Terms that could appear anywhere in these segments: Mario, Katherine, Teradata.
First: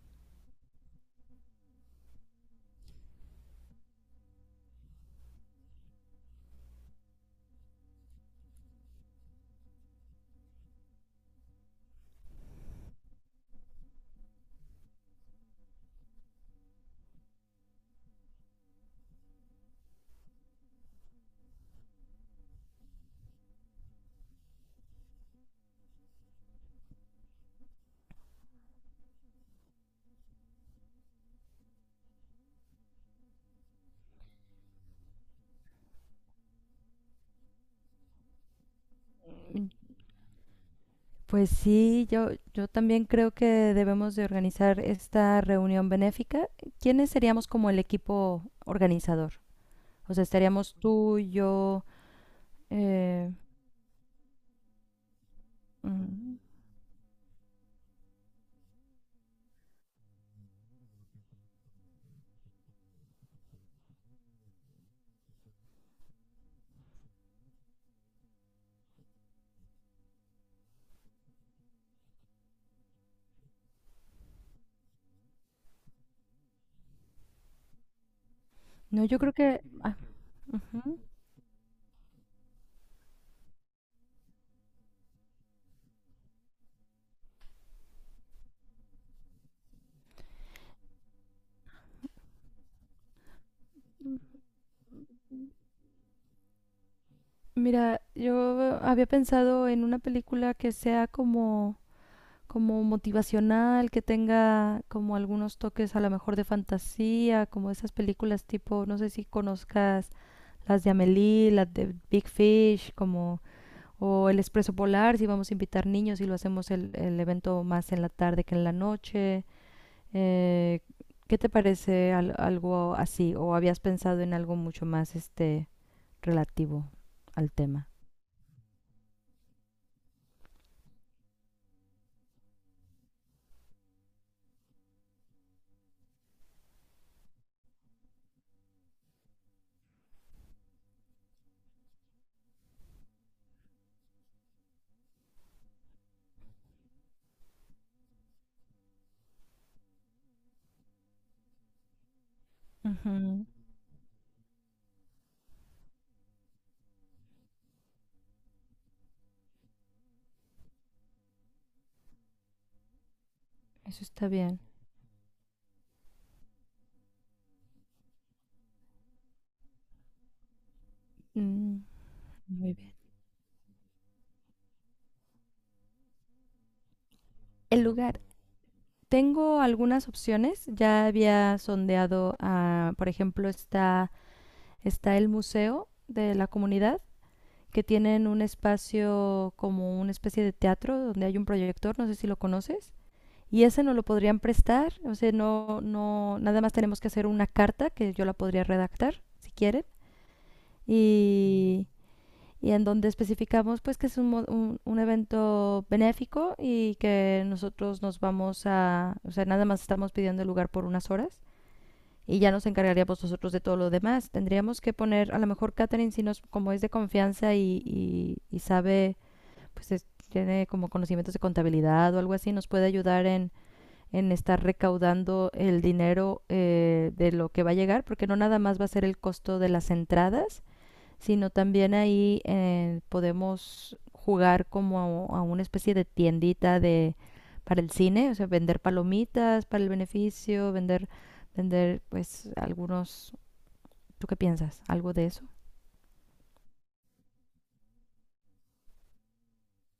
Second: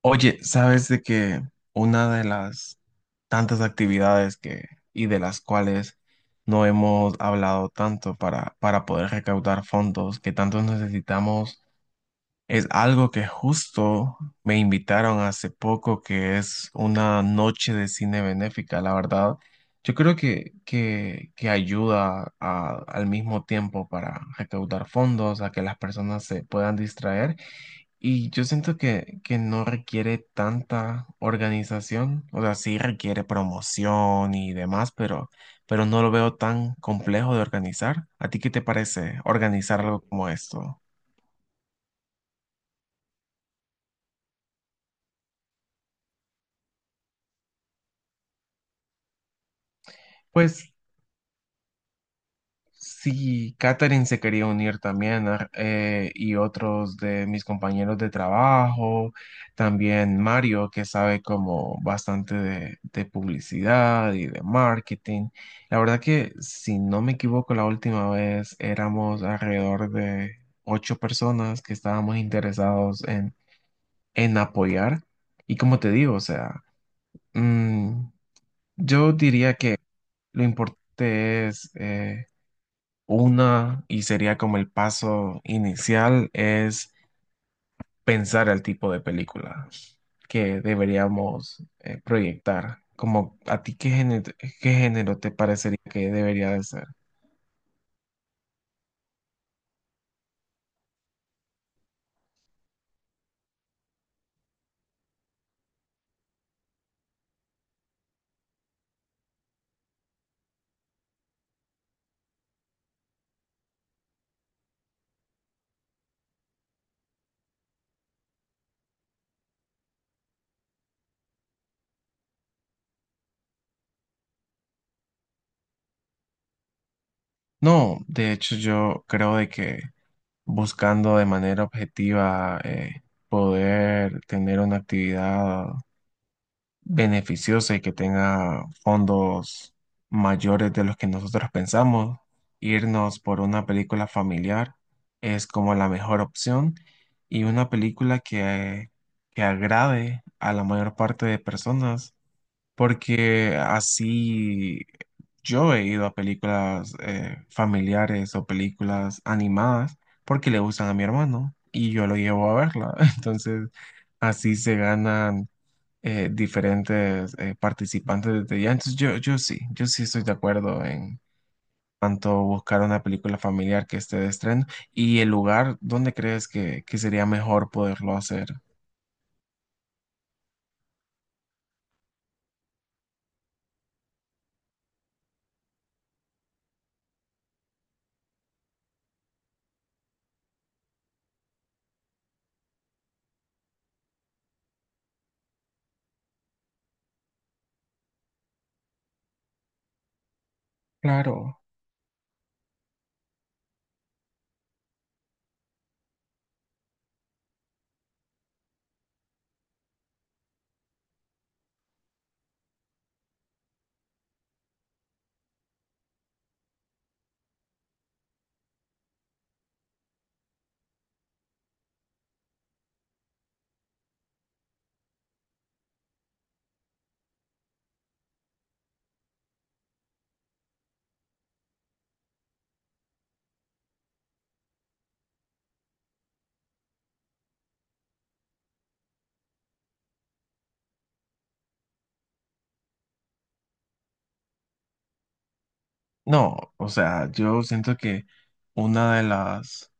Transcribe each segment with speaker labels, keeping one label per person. Speaker 1: Oye, ¿sabes de que una de las tantas actividades que y de las cuales no hemos hablado tanto para poder recaudar fondos que tanto necesitamos es algo que justo me invitaron hace poco, que es una noche de cine benéfica, la verdad. Yo creo que ayuda a- al mismo tiempo para recaudar fondos, a que las personas se puedan distraer y yo siento que no requiere tanta organización, o sea, sí requiere promoción y demás, pero no lo veo tan complejo de organizar. ¿A ti qué te parece
Speaker 2: Mm,
Speaker 1: organizar algo como esto?
Speaker 2: Pues sí, yo también creo que debemos de organizar esta reunión benéfica. ¿Quiénes seríamos como el equipo organizador? O sea,
Speaker 1: Pues
Speaker 2: estaríamos tú, yo, eh,
Speaker 1: sí, Katherine se quería unir también y
Speaker 2: mm,
Speaker 1: otros de mis compañeros de trabajo, también Mario, que sabe como bastante de publicidad y de marketing. La verdad que, si no me equivoco, la última vez éramos alrededor de ocho personas que estábamos interesados en apoyar. Y como te digo, o sea, mm,
Speaker 2: no,
Speaker 1: yo
Speaker 2: yo creo
Speaker 1: diría
Speaker 2: que,
Speaker 1: que lo
Speaker 2: ajá.
Speaker 1: importante es... una, y sería como el paso inicial, es pensar el tipo de película que deberíamos proyectar. Como a ti, ¿qué género te parecería que debería de ser?
Speaker 2: Mira, yo había pensado en una película que sea como, como motivacional, que tenga como algunos toques a lo mejor de fantasía, como esas películas tipo, no sé si conozcas las de Amélie, las de Big Fish, como, o El Expreso Polar, si vamos a invitar niños y lo hacemos el evento más en la tarde que en la noche. Eh, ¿Qué te parece algo así? ¿O habías pensado en algo mucho más este relativo al tema?
Speaker 1: No, de hecho yo creo de que buscando de manera objetiva poder tener una actividad beneficiosa y que tenga fondos mayores de los que nosotros pensamos. Irnos por una película familiar es como la mejor opción y una película que agrade a la mayor parte de personas,
Speaker 2: Ujú.
Speaker 1: porque así yo he ido a películas familiares o películas animadas porque le gustan a mi hermano y yo lo llevo a verla. Entonces,
Speaker 2: Eso está
Speaker 1: así
Speaker 2: bien.
Speaker 1: se ganan diferentes participantes de ya. Entonces yo sí estoy de acuerdo en
Speaker 2: Mm,
Speaker 1: tanto
Speaker 2: muy
Speaker 1: buscar
Speaker 2: bien.
Speaker 1: una película familiar que esté de estreno y el lugar donde crees que sería mejor
Speaker 2: El
Speaker 1: poderlo
Speaker 2: lugar.
Speaker 1: hacer.
Speaker 2: Tengo algunas opciones. Ya había sondeado, a, por ejemplo, está el museo de la comunidad, que tienen un espacio como una especie de teatro donde hay un proyector, no sé si lo conoces. Y ese no lo podrían prestar, o sea, no, no, nada más tenemos que hacer una carta que yo la podría redactar, si quieren.
Speaker 1: Claro.
Speaker 2: Y y en donde especificamos pues que es un evento benéfico y que nosotros nos vamos a, o sea, nada más estamos pidiendo el lugar por unas horas y ya nos encargaríamos nosotros de todo lo demás. Tendríamos que poner, a lo mejor Catherine, si nos, como es de confianza y, y sabe, pues tiene como conocimientos de contabilidad o algo así, nos puede ayudar en estar recaudando el dinero de lo que va a llegar, porque no nada más va a ser el costo de las entradas, sino también ahí podemos jugar como a, una especie de tiendita de para el cine, o sea, vender palomitas para el beneficio, vender pues algunos, ¿tú qué piensas? ¿Algo de eso?
Speaker 1: No, o sea, yo siento que una de las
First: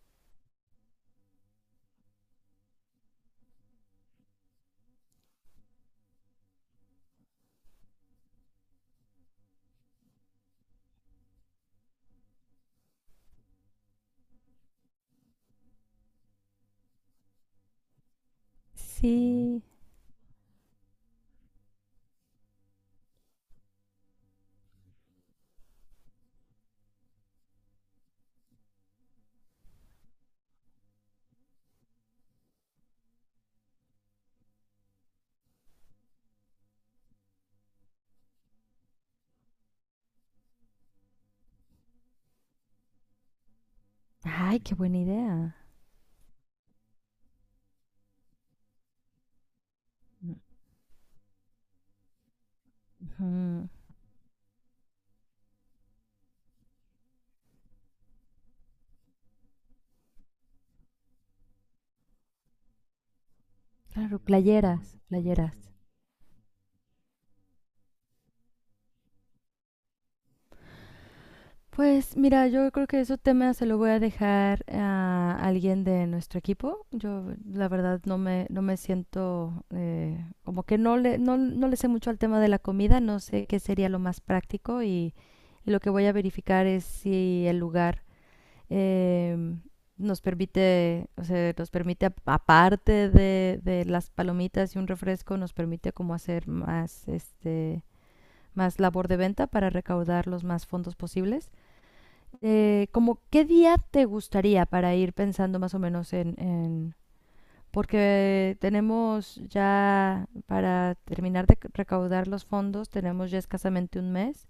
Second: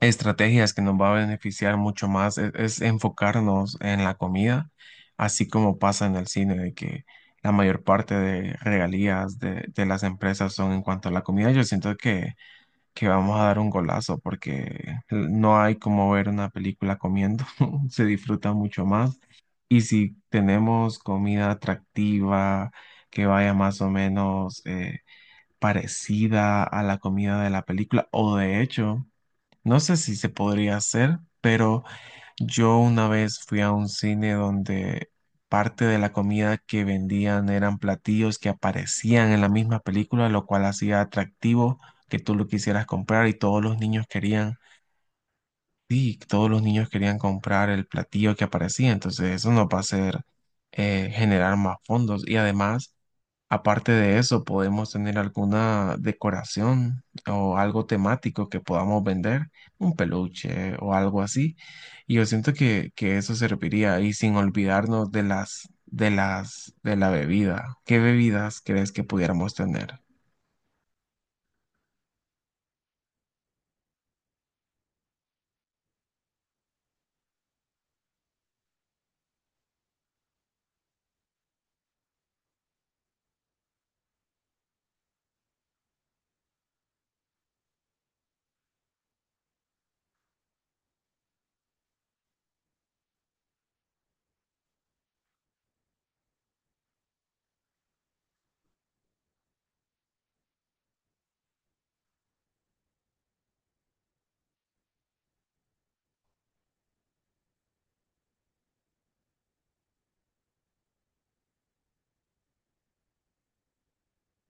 Speaker 1: estrategias que nos va a beneficiar mucho más es enfocarnos en la comida, así como pasa en el cine, de que la mayor parte de regalías de las empresas son en cuanto a la comida. Yo siento que vamos a dar un golazo porque no hay como ver una película comiendo, se disfruta mucho más.
Speaker 2: Sí.
Speaker 1: Y si tenemos comida atractiva, que vaya más o menos parecida a la comida de la película, o de hecho, no sé si se podría hacer, pero yo una vez fui a un cine donde parte de la comida que vendían eran platillos que aparecían en la misma película, lo cual hacía atractivo que tú lo quisieras comprar y todos los niños querían,
Speaker 2: Ay, qué buena idea.
Speaker 1: sí, todos los niños querían comprar el platillo que aparecía, entonces eso nos va a hacer generar más fondos y además
Speaker 2: Ujú.
Speaker 1: aparte de eso, podemos tener alguna decoración o algo temático que podamos vender, un peluche o algo así. Y yo siento que eso serviría. Y
Speaker 2: Claro,
Speaker 1: sin
Speaker 2: playeras,
Speaker 1: olvidarnos de
Speaker 2: playeras.
Speaker 1: de la bebida. ¿Qué bebidas crees que pudiéramos tener?
Speaker 2: Pues mira, yo creo que ese tema se lo voy a dejar a alguien de nuestro equipo. Yo la verdad no me siento como que no le, no le sé mucho al tema de la comida, no sé qué sería lo más práctico y lo que voy a verificar es si el lugar em, nos permite, o sea, nos permite aparte de las palomitas y un refresco, nos permite como hacer más, este, más labor de venta para recaudar los más fondos posibles. ¿Como qué día te gustaría para ir pensando más o menos en, porque tenemos ya, para terminar de recaudar los fondos, tenemos ya escasamente 1 mes?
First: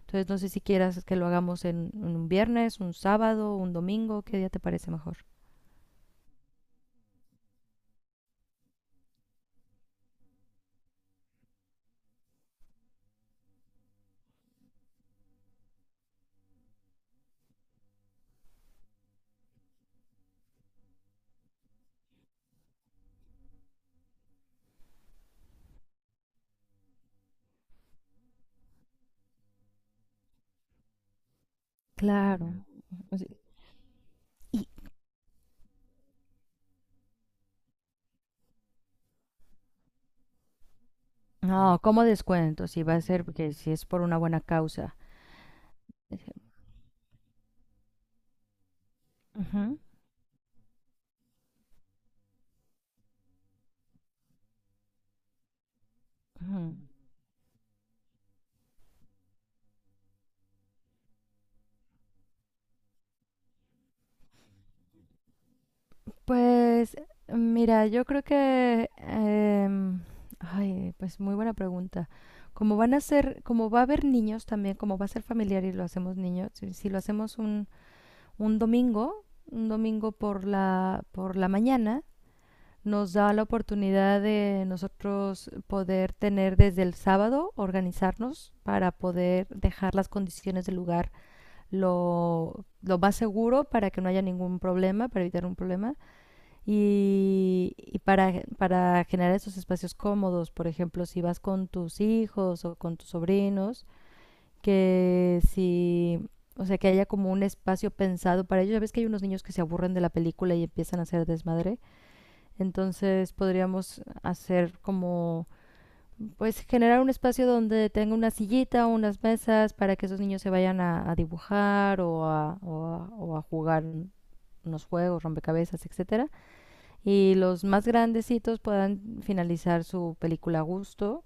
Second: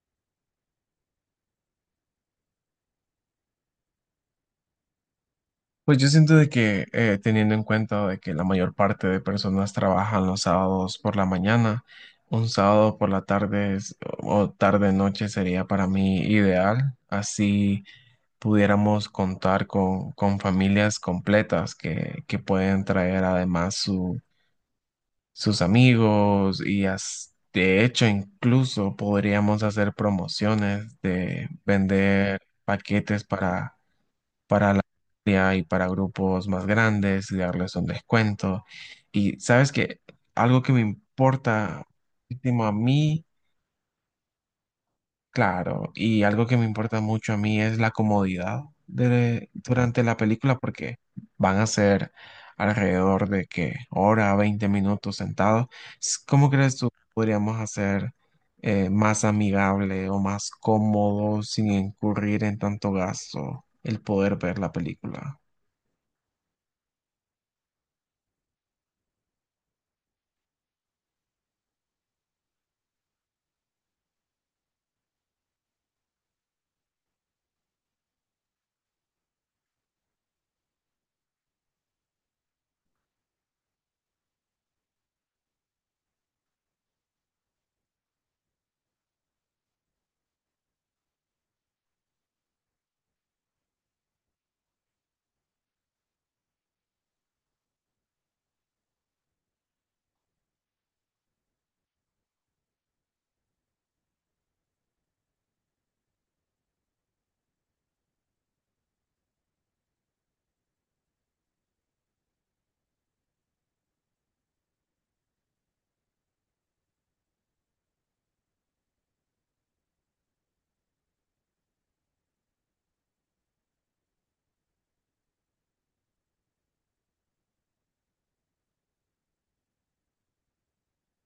Speaker 2: Entonces no sé si quieras que lo hagamos en un viernes, un sábado, un domingo, ¿qué día te parece mejor?
Speaker 1: Pues yo siento de que teniendo en cuenta de que la mayor parte de personas trabajan los sábados por la mañana, un sábado por la tarde es- o tarde noche sería para mí ideal. Así pudiéramos contar con familias completas que pueden traer además su- sus amigos y as- de hecho incluso podríamos hacer promociones de vender
Speaker 2: Claro.
Speaker 1: paquetes
Speaker 2: Así,
Speaker 1: para día y para grupos más grandes y darles un descuento. Y sabes que algo que me
Speaker 2: no,
Speaker 1: importa
Speaker 2: ¿cómo
Speaker 1: muchísimo
Speaker 2: descuento?
Speaker 1: a
Speaker 2: Si va a ser,
Speaker 1: mí
Speaker 2: porque si es por una buena causa.
Speaker 1: claro, y algo que me importa mucho a mí es la comodidad de,
Speaker 2: Ujú,
Speaker 1: durante la película porque van a ser alrededor de que hora, 20 minutos sentados. S- ¿Cómo
Speaker 2: ujú.
Speaker 1: crees tú podríamos hacer más amigable o más cómodo sin incurrir en tanto gasto el poder ver la película?
Speaker 2: Pues mira, yo creo que, ay, pues muy buena pregunta. Como van a ser, como va a haber niños también, como va a ser familiar y lo hacemos niños, si, si lo hacemos un domingo por la mañana, nos da la oportunidad de nosotros poder tener desde el sábado, organizarnos para poder dejar las condiciones del lugar lo más seguro para que no haya ningún problema, para evitar un problema y para generar esos espacios cómodos, por ejemplo, si vas con tus hijos o con tus sobrinos, que si, o sea, que haya como un espacio pensado para ellos. Ya ves que hay unos niños que se aburren de la película y empiezan a hacer desmadre. Entonces podríamos hacer como, pues generar un espacio donde tenga una sillita o unas mesas para que esos niños se vayan a dibujar o a, o a jugar unos juegos, rompecabezas, etcétera y los más grandecitos puedan finalizar su película a gusto.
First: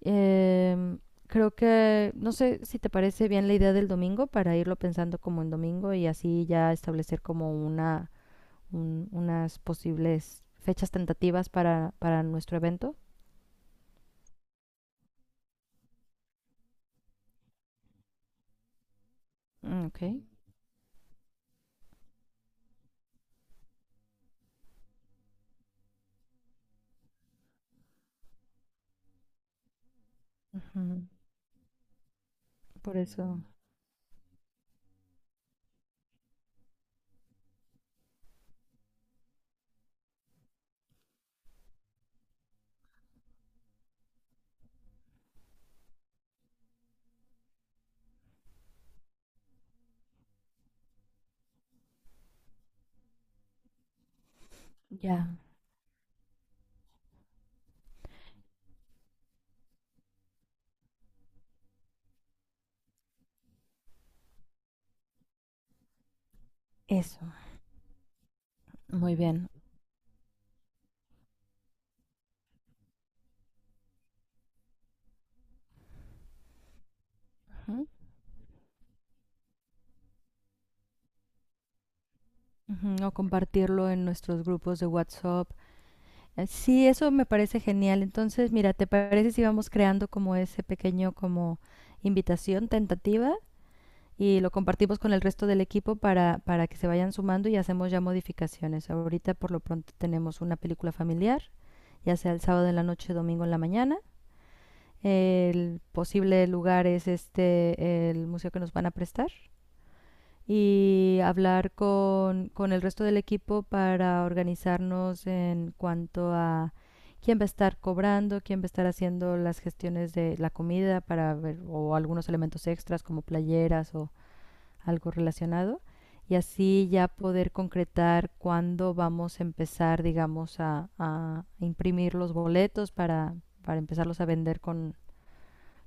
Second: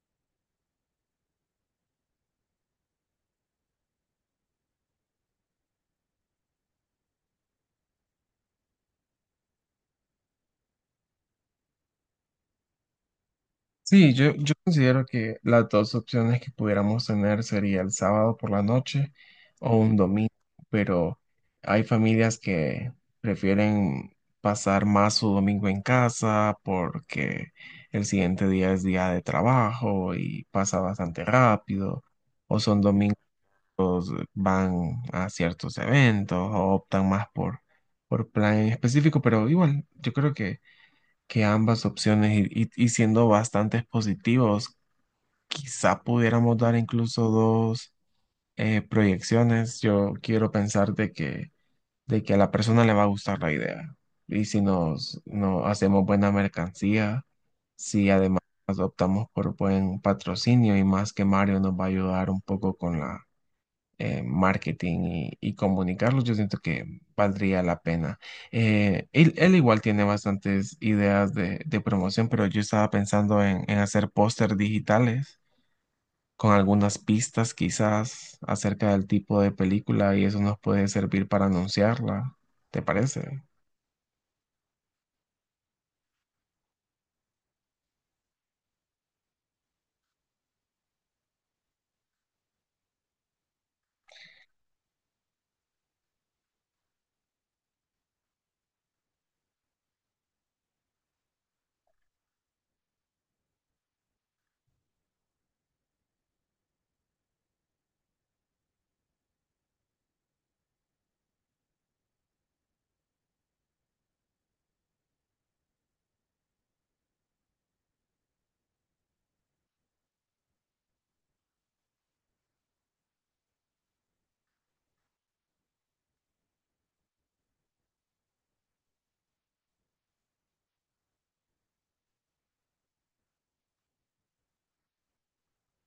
Speaker 2: Eh, Creo que, no sé si te parece bien la idea del domingo para irlo pensando como en domingo y así ya establecer como unas posibles fechas tentativas para nuestro evento.
Speaker 1: Sí, yo considero que las dos opciones que pudiéramos tener sería el sábado por la noche o
Speaker 2: Mm,
Speaker 1: un
Speaker 2: Ok.
Speaker 1: domingo, pero hay familias que prefieren pasar más su domingo en casa porque el siguiente día es día de trabajo y pasa
Speaker 2: Ujú.
Speaker 1: bastante rápido, o son
Speaker 2: Por
Speaker 1: domingos
Speaker 2: eso,
Speaker 1: que van a ciertos eventos o optan más por plan en específico, pero igual, yo creo que ambas opciones y siendo bastante positivos quizá pudiéramos dar incluso dos proyecciones. Yo quiero pensar de que a la persona le va a gustar la idea. Y si nos,
Speaker 2: ya,
Speaker 1: no hacemos buena mercancía, si además optamos por buen patrocinio y más que Mario nos va a ayudar un poco con la marketing y comunicarlos, yo siento que
Speaker 2: eso.
Speaker 1: valdría la pena.
Speaker 2: Muy
Speaker 1: Él,
Speaker 2: bien.
Speaker 1: él igual tiene bastantes ideas de promoción, pero yo estaba pensando en hacer póster digitales con algunas pistas
Speaker 2: Ujú.
Speaker 1: quizás acerca del tipo de película y eso nos puede servir para anunciarla. ¿Te
Speaker 2: Ujú, o
Speaker 1: parece?
Speaker 2: compartirlo en nuestros grupos de WhatsApp. Sí, eso me parece genial. Entonces, mira, ¿te parece si vamos creando como ese pequeño como invitación tentativa y lo compartimos con el resto del equipo para que se vayan sumando y hacemos ya modificaciones? Ahorita por lo pronto tenemos una película familiar, ya sea el sábado en la noche, domingo en la mañana. El posible lugar es este, el museo que nos van a prestar y hablar con el resto del equipo para organizarnos en cuanto a quién va a estar cobrando, quién va a estar haciendo las gestiones de la comida para ver o algunos elementos extras como playeras o algo relacionado y así ya poder concretar cuándo vamos a empezar, digamos, a imprimir los boletos para empezarlos a vender con,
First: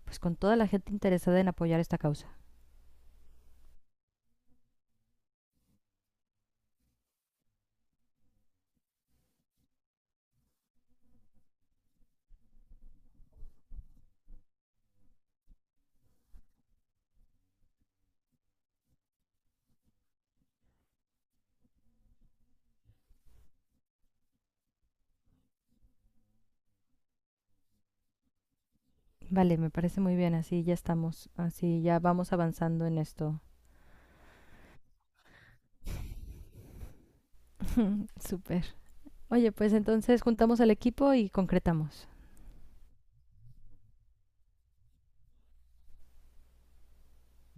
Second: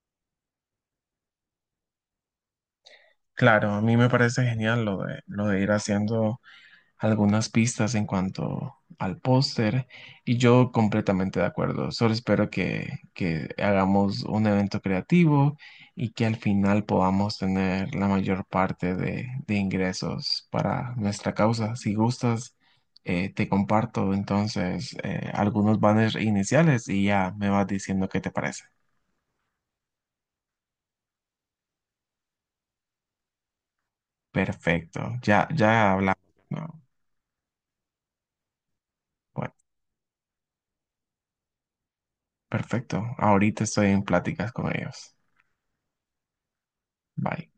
Speaker 2: pues, con toda la gente interesada en apoyar esta causa.
Speaker 1: Claro, a mí me parece genial lo de ir haciendo algunas pistas en cuanto al póster y yo completamente de acuerdo. Solo espero que hagamos un evento creativo y que al final podamos tener la mayor parte de ingresos para nuestra causa. Si gustas, te comparto entonces algunos banners iniciales y ya me vas diciendo qué te parece.
Speaker 2: Vale, me parece muy bien, así ya estamos, así ya vamos avanzando en esto.
Speaker 1: Perfecto, ya hablamos. ¿No?
Speaker 2: Súper. Oye,
Speaker 1: Bueno,
Speaker 2: pues entonces juntamos al equipo y concretamos.
Speaker 1: perfecto. Ahorita estoy en pláticas con ellos. Bye.